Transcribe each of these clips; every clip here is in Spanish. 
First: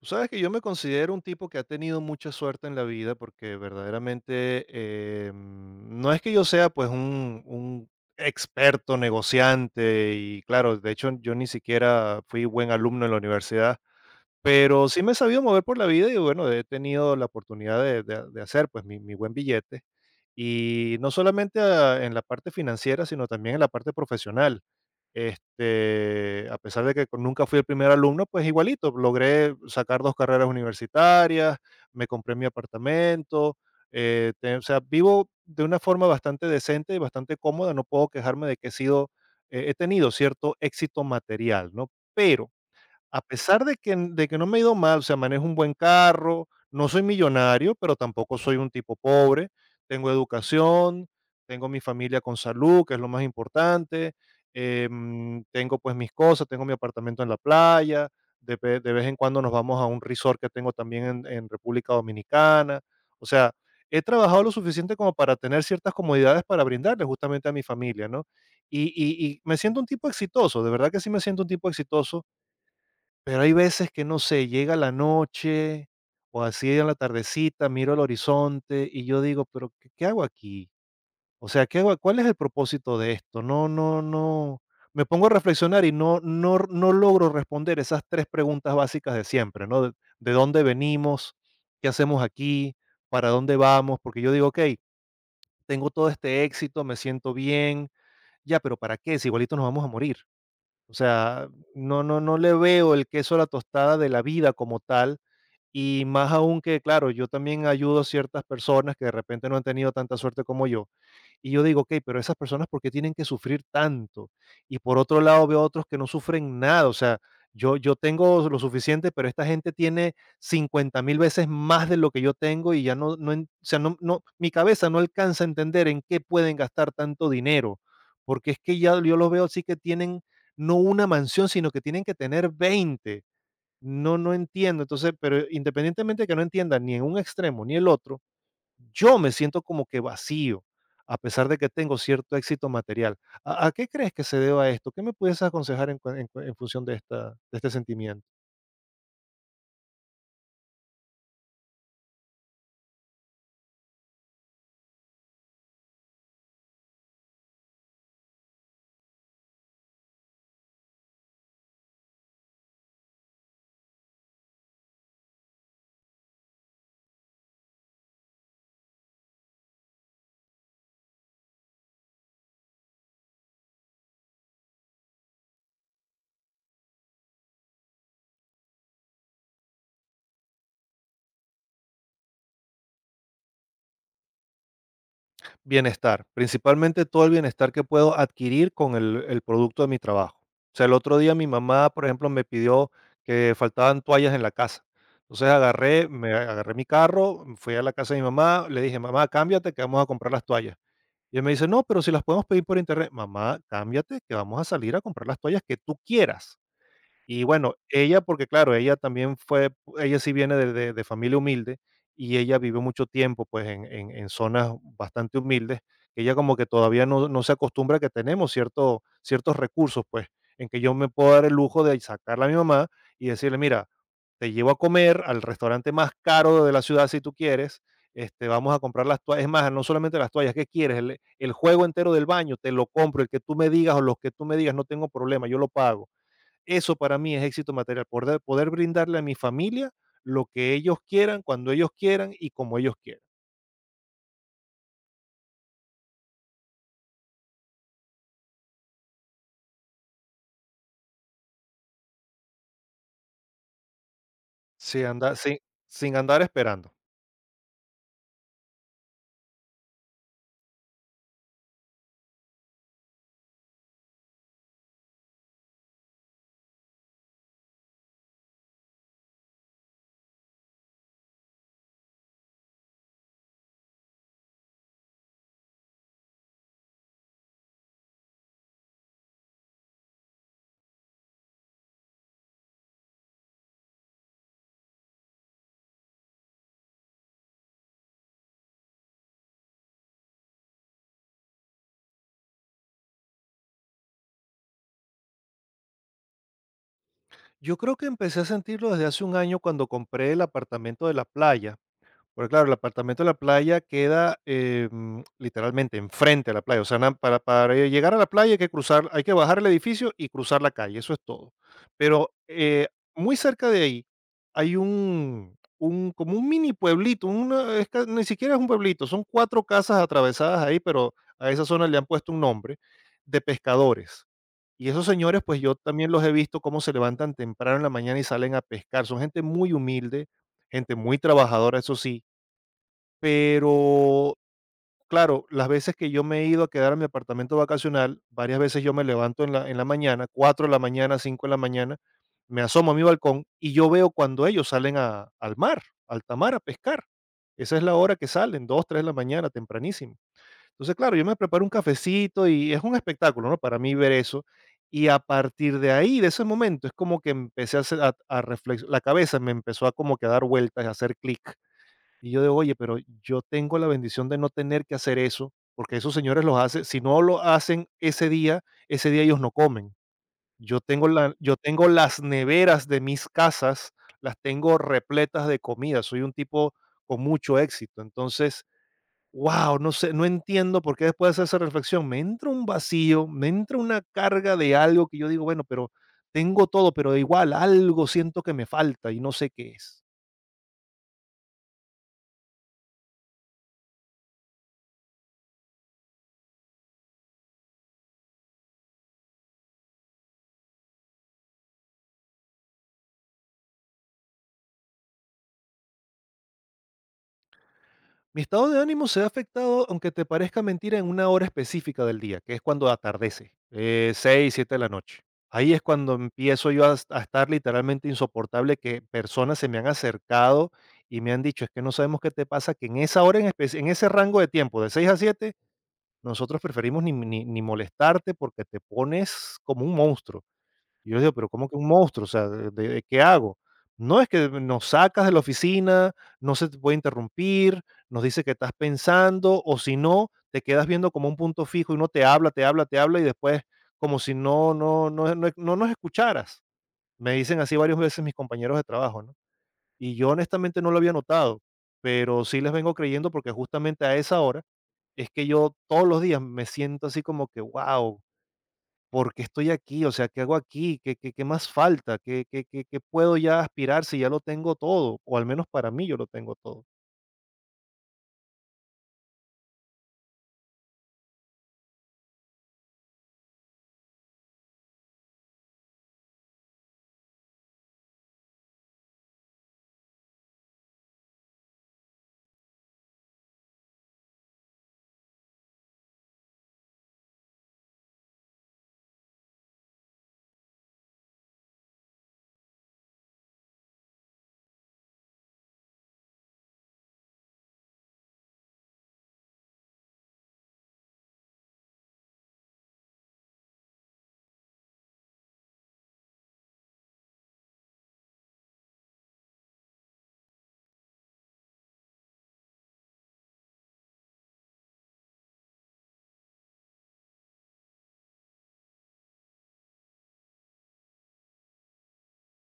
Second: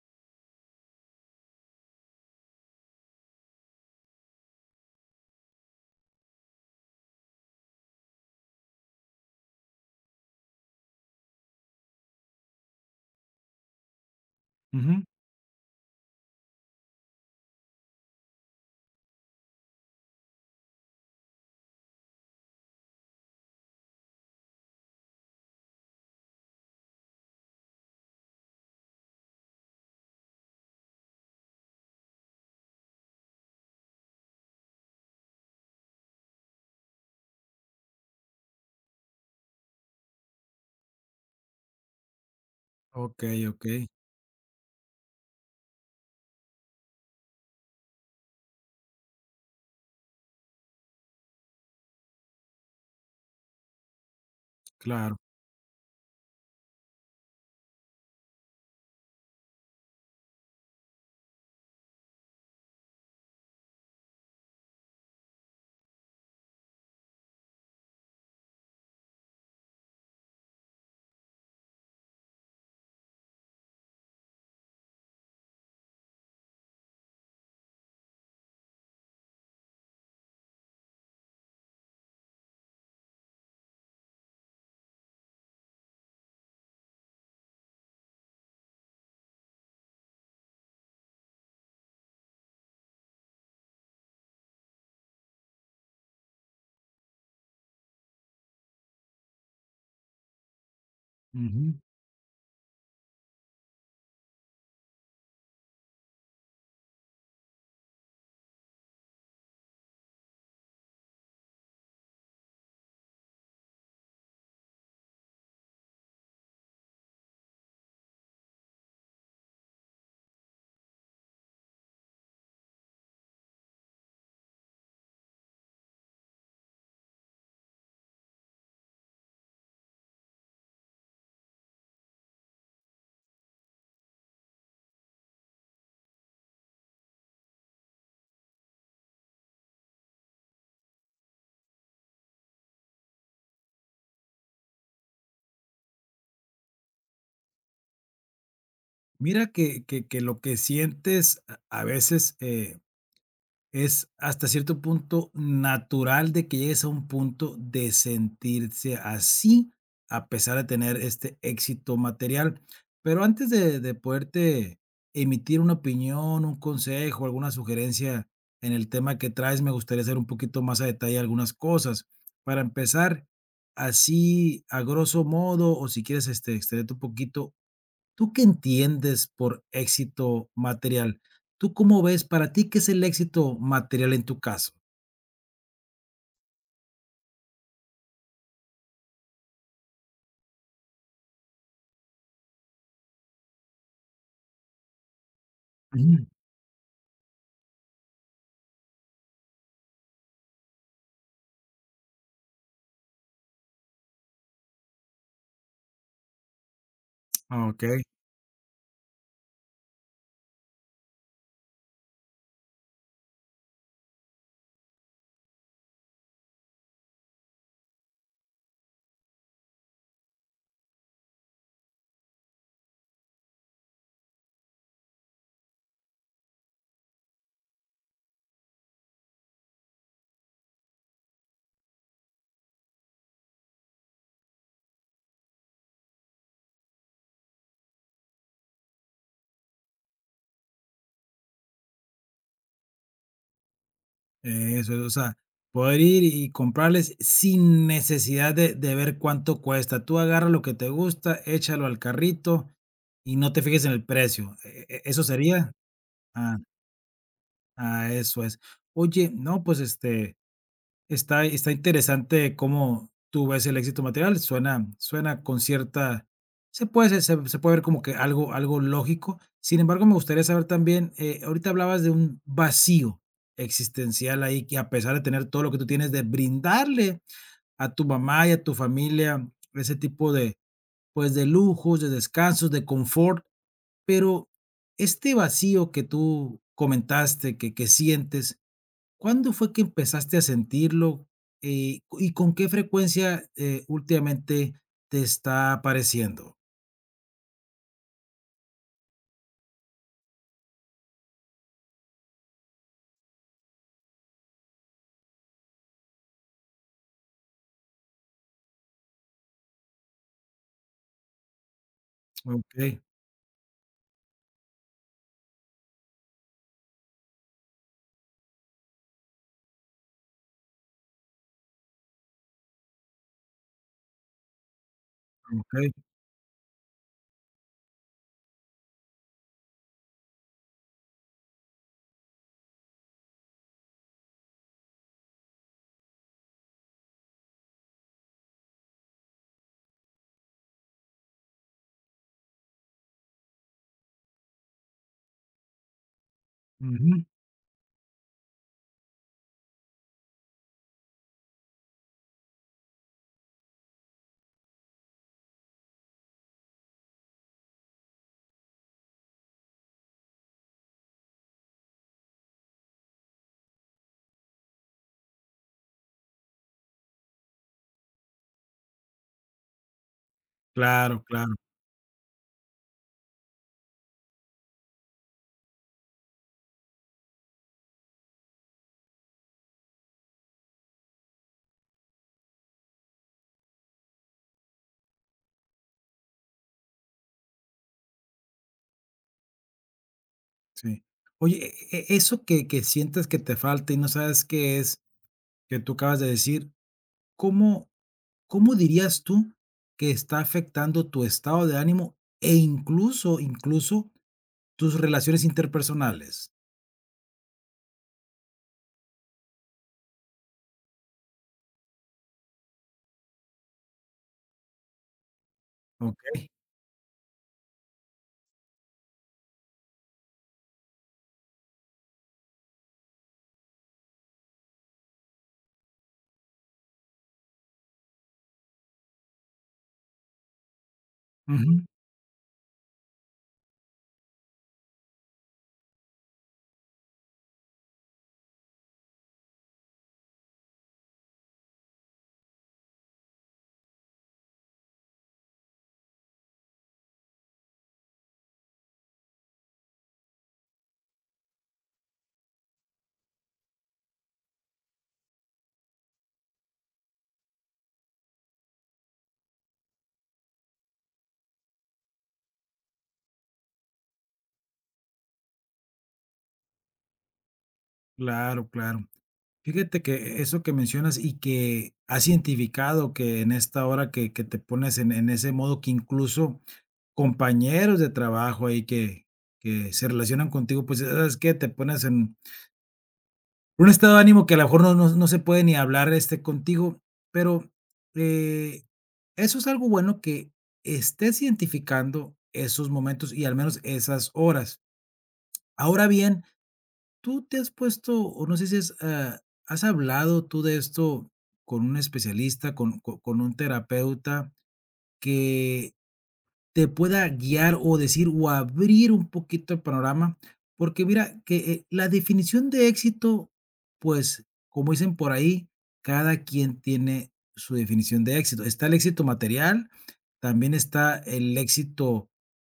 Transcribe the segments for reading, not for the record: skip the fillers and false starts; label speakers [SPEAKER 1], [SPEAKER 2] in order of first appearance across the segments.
[SPEAKER 1] Tú sabes que yo me considero un tipo que ha tenido mucha suerte en la vida porque verdaderamente no es que yo sea pues un experto negociante y claro, de hecho yo ni siquiera fui buen alumno en la universidad, pero sí
[SPEAKER 2] Ujú.
[SPEAKER 1] me he sabido mover por la vida y bueno, he tenido la oportunidad de de hacer, pues, mi buen billete. Y no solamente, ah, en la parte financiera, sino también en la parte profesional. Este, a pesar de que nunca fui el primer alumno, pues igualito, logré sacar 2 carreras universitarias, me compré mi apartamento, te o sea, vivo de una forma bastante decente y bastante cómoda, no puedo quejarme de que he sido he he tenido cierto éxito material, ¿no? Pero a
[SPEAKER 2] Okey,
[SPEAKER 1] pesar de
[SPEAKER 2] okey,
[SPEAKER 1] que n de que no me ha ido mal, o sea, manejo un buen carro, no soy millonario, pero tampoco soy un tipo pobre, tengo educación, tengo mi familia con salud, que es lo más importante,
[SPEAKER 2] claro.
[SPEAKER 1] tengo, pues, mis cosas, tengo mi apartamento en la playa, de vez en cuando nos vamos a un resort que tengo también en República Dominicana. O sea, he trabajado lo suficiente como para tener ciertas comodidades para brindarle justamente a mi familia, ¿no? Y me siento un tipo exitoso, de verdad que sí me siento un tipo exitoso, pero hay veces que, no sé, llega la noche o así en la tardecita, miro al horizonte y yo digo, pero ¿qué hago aquí? O sea, ¿qué hago? ¿Cuál es el propósito de esto? No, no, no. Me pongo a reflexionar y no, no, no logro responder esas tres preguntas básicas de siempre, ¿no? De dónde venimos, qué hacemos aquí, para dónde vamos, porque yo digo, ok, tengo todo este éxito, me siento bien, ya, pero ¿para qué? Si igualito nos vamos a morir. O sea,
[SPEAKER 2] Ujú.
[SPEAKER 1] no le veo el queso a la tostada de la vida como tal, y más aún que, claro, yo también ayudo a ciertas personas que de repente no han tenido tanta suerte como yo. Y yo digo, ok, pero esas personas, ¿por qué tienen que sufrir tanto? Y por otro lado, veo otros que no sufren nada. O sea, yo tengo lo suficiente, pero esta gente tiene 50 mil veces más de lo que yo tengo y ya o sea, no, no, mi cabeza no alcanza a entender en qué pueden gastar tanto dinero. Porque es que ya yo los veo así que tienen no una mansión, sino que tienen que tener veinte, no, no entiendo. Entonces, pero independientemente de que no entienda ni en un extremo ni el otro, yo me siento como que vacío, a pesar de que tengo cierto éxito material. ¿A qué crees que se deba esto? ¿Qué me puedes aconsejar en, en función de, de este sentimiento?
[SPEAKER 2] Mira que lo que sientes a veces, es hasta cierto punto natural de que llegues a un punto de sentirse así, a pesar de tener este éxito material. Pero antes de poderte emitir una opinión, un consejo, alguna sugerencia en el tema que traes, me gustaría hacer un poquito más a detalle algunas cosas. Para empezar, así a grosso modo, o si quieres este, extenderte un poquito, ¿tú qué entiendes por éxito material? ¿Tú cómo ves para ti qué es el éxito material en tu caso?
[SPEAKER 1] Bienestar, principalmente todo el bienestar que puedo adquirir con el producto de mi trabajo. O sea, el otro día mi mamá, por ejemplo, me pidió que faltaban toallas en la casa.
[SPEAKER 2] Mm.
[SPEAKER 1] Me agarré mi carro, fui a la casa de mi mamá, le dije, mamá, cámbiate que vamos a comprar las toallas. Y él me dice: "No, pero si las podemos pedir por internet". Mamá, cámbiate, que vamos a salir a comprar las toallas que tú quieras. Y
[SPEAKER 2] Ah,
[SPEAKER 1] bueno,
[SPEAKER 2] okey,
[SPEAKER 1] ella, porque claro, ella también fue, ella sí viene de, de familia humilde y ella vivió mucho tiempo pues en, en zonas bastante humildes. Ella como que todavía no se acostumbra que tenemos ciertos recursos pues en que yo me puedo dar el lujo de sacarla a mi mamá y decirle, mira, te llevo a comer al restaurante más caro de la ciudad si tú quieres. Este, vamos a comprar las toallas, es más, no solamente las toallas, ¿qué quieres? El juego entero del baño, te lo compro, el que tú me digas o los que tú me digas, no tengo problema, yo lo pago. Eso para mí es éxito material, poder brindarle a mi familia lo que ellos quieran, cuando ellos quieran y como ellos quieran,
[SPEAKER 2] eso, o sea, poder ir y comprarles sin necesidad de ver cuánto cuesta. Tú agarras lo que te gusta, échalo al carrito y no te fijes en el precio, ¿e
[SPEAKER 1] sin
[SPEAKER 2] eso
[SPEAKER 1] andar sin
[SPEAKER 2] sería?
[SPEAKER 1] sin andar
[SPEAKER 2] Ah,
[SPEAKER 1] esperando.
[SPEAKER 2] ah, eso es. Oye, no, pues, está está interesante cómo tú ves el éxito material, suena suena con cierta se puede ver como que algo algo lógico. Sin embargo, me gustaría saber también, ahorita hablabas de un vacío existencial ahí, que a pesar de tener todo lo que tú tienes, de brindarle a tu mamá y a tu familia ese tipo de, pues, de lujos, de descansos, de confort, pero este vacío que tú comentaste, que sientes, ¿cuándo fue que empezaste a sentirlo? ¿Y con qué frecuencia, últimamente te está apareciendo?
[SPEAKER 1] Yo creo que empecé a sentirlo desde hace un año cuando compré el apartamento de la playa. Porque claro, el apartamento de la playa queda, literalmente enfrente a la playa, o sea, na para llegar a la playa hay que cruzar hay que bajar el edificio y cruzar la calle, eso es todo. Pero,
[SPEAKER 2] Okey,
[SPEAKER 1] muy cerca de ahí hay un como un mini pueblito, una es que ni siquiera es un pueblito, son 4 casas atravesadas ahí, pero a esa zona le han puesto un nombre, de pescadores. Y esos señores, pues, yo
[SPEAKER 2] okey.
[SPEAKER 1] también los he visto cómo se levantan temprano en la mañana y salen a pescar. Son gente muy humilde, gente muy trabajadora, eso sí, pero, claro, las veces que yo me he ido a quedar a mi apartamento vacacional, varias veces yo me levanto en la mañana, 4 de la mañana, 5 de la mañana, me asomo a mi balcón y yo veo cuando ellos salen a al mar, a alta mar a pescar.
[SPEAKER 2] Ujú.
[SPEAKER 1] Esa es la hora que salen, 2, 3 de la mañana, tempranísimo. Entonces, claro, yo me preparo un cafecito y es un espectáculo, ¿no? Para mí ver eso. Y a partir de ahí, de ese momento, es como que empecé a hacer a reflex la cabeza me empezó a como que a dar vueltas, a hacer clic. Y yo digo, oye, pero yo tengo la bendición de no tener que hacer eso, porque esos señores los hacen, si no lo hacen ese día ellos no comen. Yo tengo,
[SPEAKER 2] Claro, claro,
[SPEAKER 1] yo tengo las neveras de mis casas, las tengo repletas de comida, soy un tipo con mucho éxito. Entonces, wow, no sé, no entiendo por qué después de hacer esa reflexión me entra un vacío, me entra una carga de algo que yo digo, bueno, pero tengo todo, pero igual algo siento que me falta y no sé qué es.
[SPEAKER 2] sí. Oye, e eso que sientes que te falta y no sabes qué es, que tú acabas de decir, ¿cómo cómo dirías tú que está afectando tu estado de ánimo e incluso tus relaciones interpersonales?
[SPEAKER 1] Mi estado de ánimo se ha afectado, aunque te parezca mentira, en una hora específica del día, que es cuando atardece, 6, 7 de la noche. Ahí es cuando
[SPEAKER 2] Okey.
[SPEAKER 1] empiezo yo a estar literalmente insoportable, que personas se me han acercado y me han dicho, es que no sabemos qué te pasa, que en esa hora, en ese rango de tiempo, de 6 a 7 nosotros preferimos ni molestarte porque te pones como un monstruo. Y yo les digo, pero ¿cómo que
[SPEAKER 2] Ujú.
[SPEAKER 1] un monstruo? O sea, de qué hago? No, es que nos sacas de la oficina, no se te puede interrumpir, nos dice que estás pensando, o si no, te quedas viendo como un punto fijo y no te habla, te habla, te habla y después como si no nos escucharas. Me dicen así varias veces mis compañeros de trabajo, ¿no? Y yo honestamente no lo había notado, pero sí les vengo creyendo porque justamente a esa hora es que yo todos los días me siento así como que, wow. ¿Por qué estoy aquí? O sea, ¿qué hago aquí? ¿Qué más falta? ¿Qué puedo ya aspirar si ya lo tengo todo? O al menos para mí yo lo tengo todo.
[SPEAKER 2] Claro, claro. Fíjate que eso que mencionas y que has identificado que en esta hora que te pones en ese modo que incluso compañeros de trabajo ahí que se relacionan contigo, pues sabes que te pones en un estado de ánimo que a lo mejor no se puede ni hablar este contigo, pero eh, eso es algo bueno que estés identificando esos momentos y al menos esas horas. Ahora bien, ¿tú te has puesto, o no sé si es, has hablado tú de esto con un especialista, con con un terapeuta, que te pueda guiar o decir o abrir un poquito el panorama? Porque mira que, la definición de éxito, pues, como dicen por ahí, cada quien tiene su definición de éxito. Está el éxito material, también está el éxito,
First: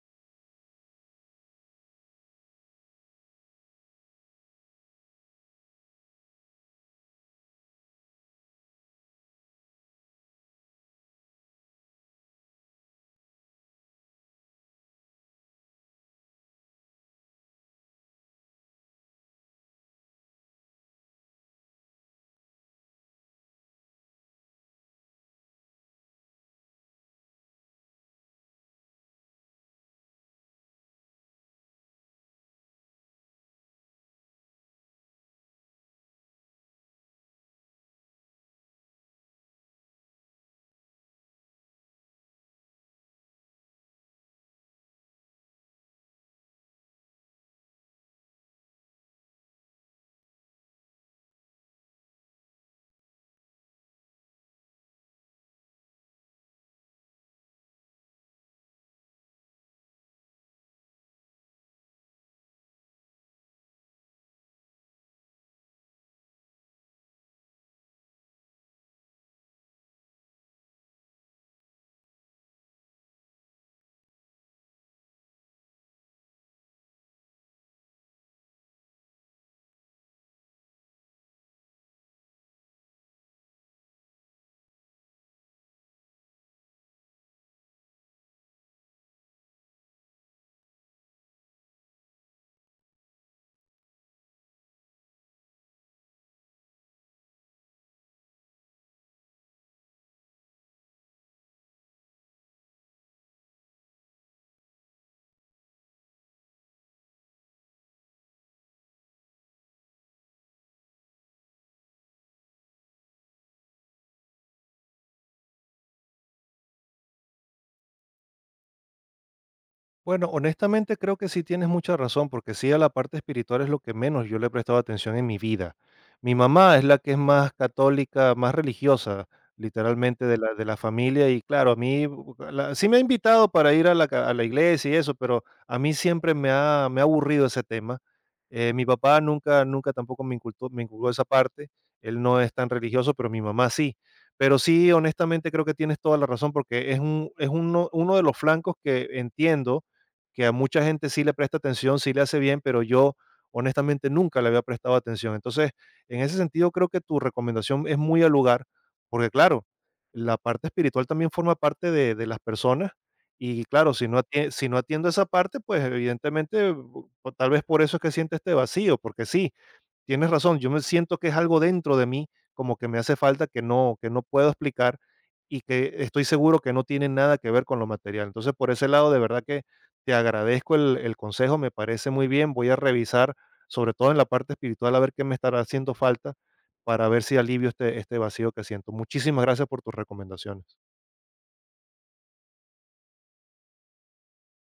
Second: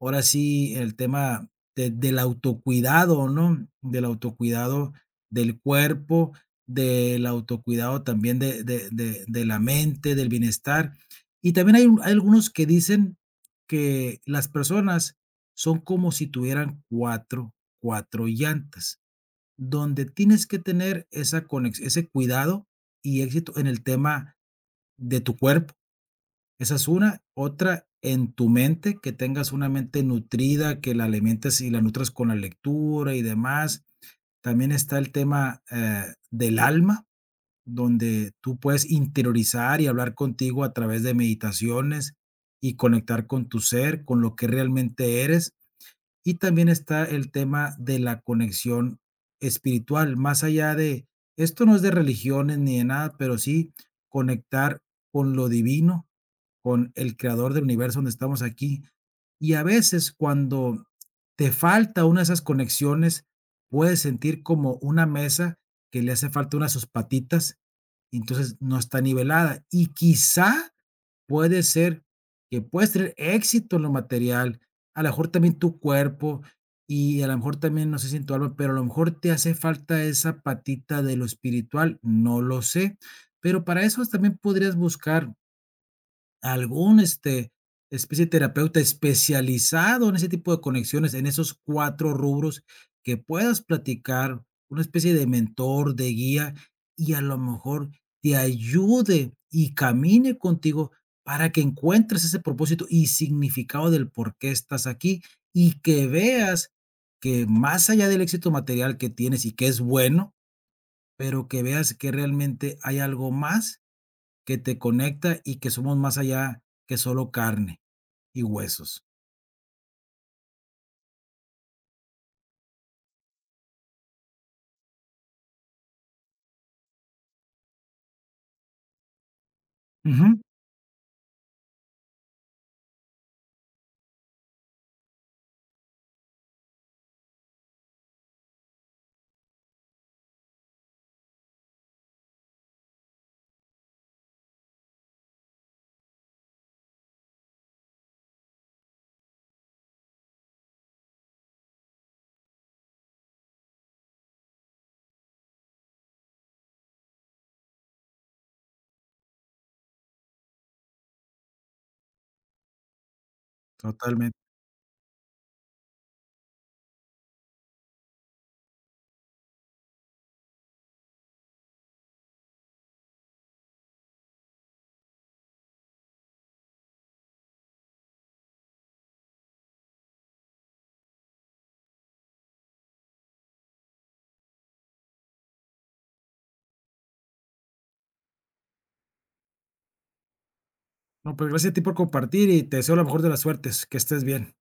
[SPEAKER 2] ahora sí, el tema de del autocuidado, ¿no? Del autocuidado del cuerpo, del autocuidado también de la mente, del bienestar. Y también hay un hay algunos que dicen que las personas son como si tuvieran cuatro llantas, donde tienes que tener esa conex ese cuidado y éxito en el tema de tu cuerpo. Esa es una. Otra, en tu mente, que tengas una mente nutrida, que la alimentes y la nutras con la lectura y demás. También está el tema, del alma, donde tú puedes interiorizar y hablar contigo a través de meditaciones y conectar con tu ser, con lo que realmente eres. Y también está el tema de la conexión espiritual, más allá de, esto no es de religiones ni de nada, pero sí conectar con lo divino, con el creador del universo donde estamos aquí. Y a veces cuando te falta una de esas conexiones, puedes sentir como una mesa que le hace falta una de sus patitas, y entonces no está nivelada. Y quizá puede ser que puedes tener éxito en lo material, a lo mejor también tu cuerpo y a lo mejor también, no sé si en tu alma, pero a lo mejor te hace falta esa patita de lo espiritual, no lo sé. Pero para eso también podrías buscar algún, este, especie de terapeuta especializado en ese tipo de conexiones, en esos 4 rubros, que puedas platicar, una especie de mentor, de guía, y a lo mejor te ayude y camine contigo para que encuentres ese propósito y significado del por qué estás aquí, y que veas que más allá del éxito material que tienes y que es bueno, pero que veas que realmente hay algo más que te conecta y que somos más allá que solo carne y huesos.
[SPEAKER 1] Bueno, honestamente creo que sí tienes mucha razón, porque sí, a la parte espiritual es lo que menos yo le he prestado atención en mi vida. Mi mamá es la que es más católica, más religiosa, literalmente de
[SPEAKER 2] Ujú,
[SPEAKER 1] de la familia, y claro, a mí sí me ha invitado para ir a a la iglesia y eso, pero a mí me ha aburrido ese tema. Mi papá nunca tampoco me inculcó esa parte, él no es tan religioso, pero mi mamá sí. Pero sí, honestamente creo que tienes toda la razón, porque es uno de los flancos que entiendo que a mucha gente sí le presta atención, sí le hace bien, pero yo honestamente nunca le había prestado atención. Entonces, en ese sentido, creo que tu recomendación es muy al lugar, porque claro, la parte espiritual también forma parte de las personas y claro, si no,
[SPEAKER 2] totalmente.
[SPEAKER 1] si no atiendo esa parte, pues evidentemente, tal vez por eso es que siente este vacío, porque sí, tienes razón, yo me siento que es algo dentro de mí, como que me hace falta que no puedo explicar y que estoy seguro que no tiene nada que ver con lo material. Entonces, por ese lado, de verdad que te agradezco el consejo, me parece muy bien. Voy a revisar, sobre todo en la parte espiritual, a ver qué me estará haciendo falta para ver si alivio este vacío que siento. Muchísimas gracias por tus recomendaciones.
[SPEAKER 2] No, pues gracias a ti por compartir y te deseo la mejor de las suertes, que estés bien.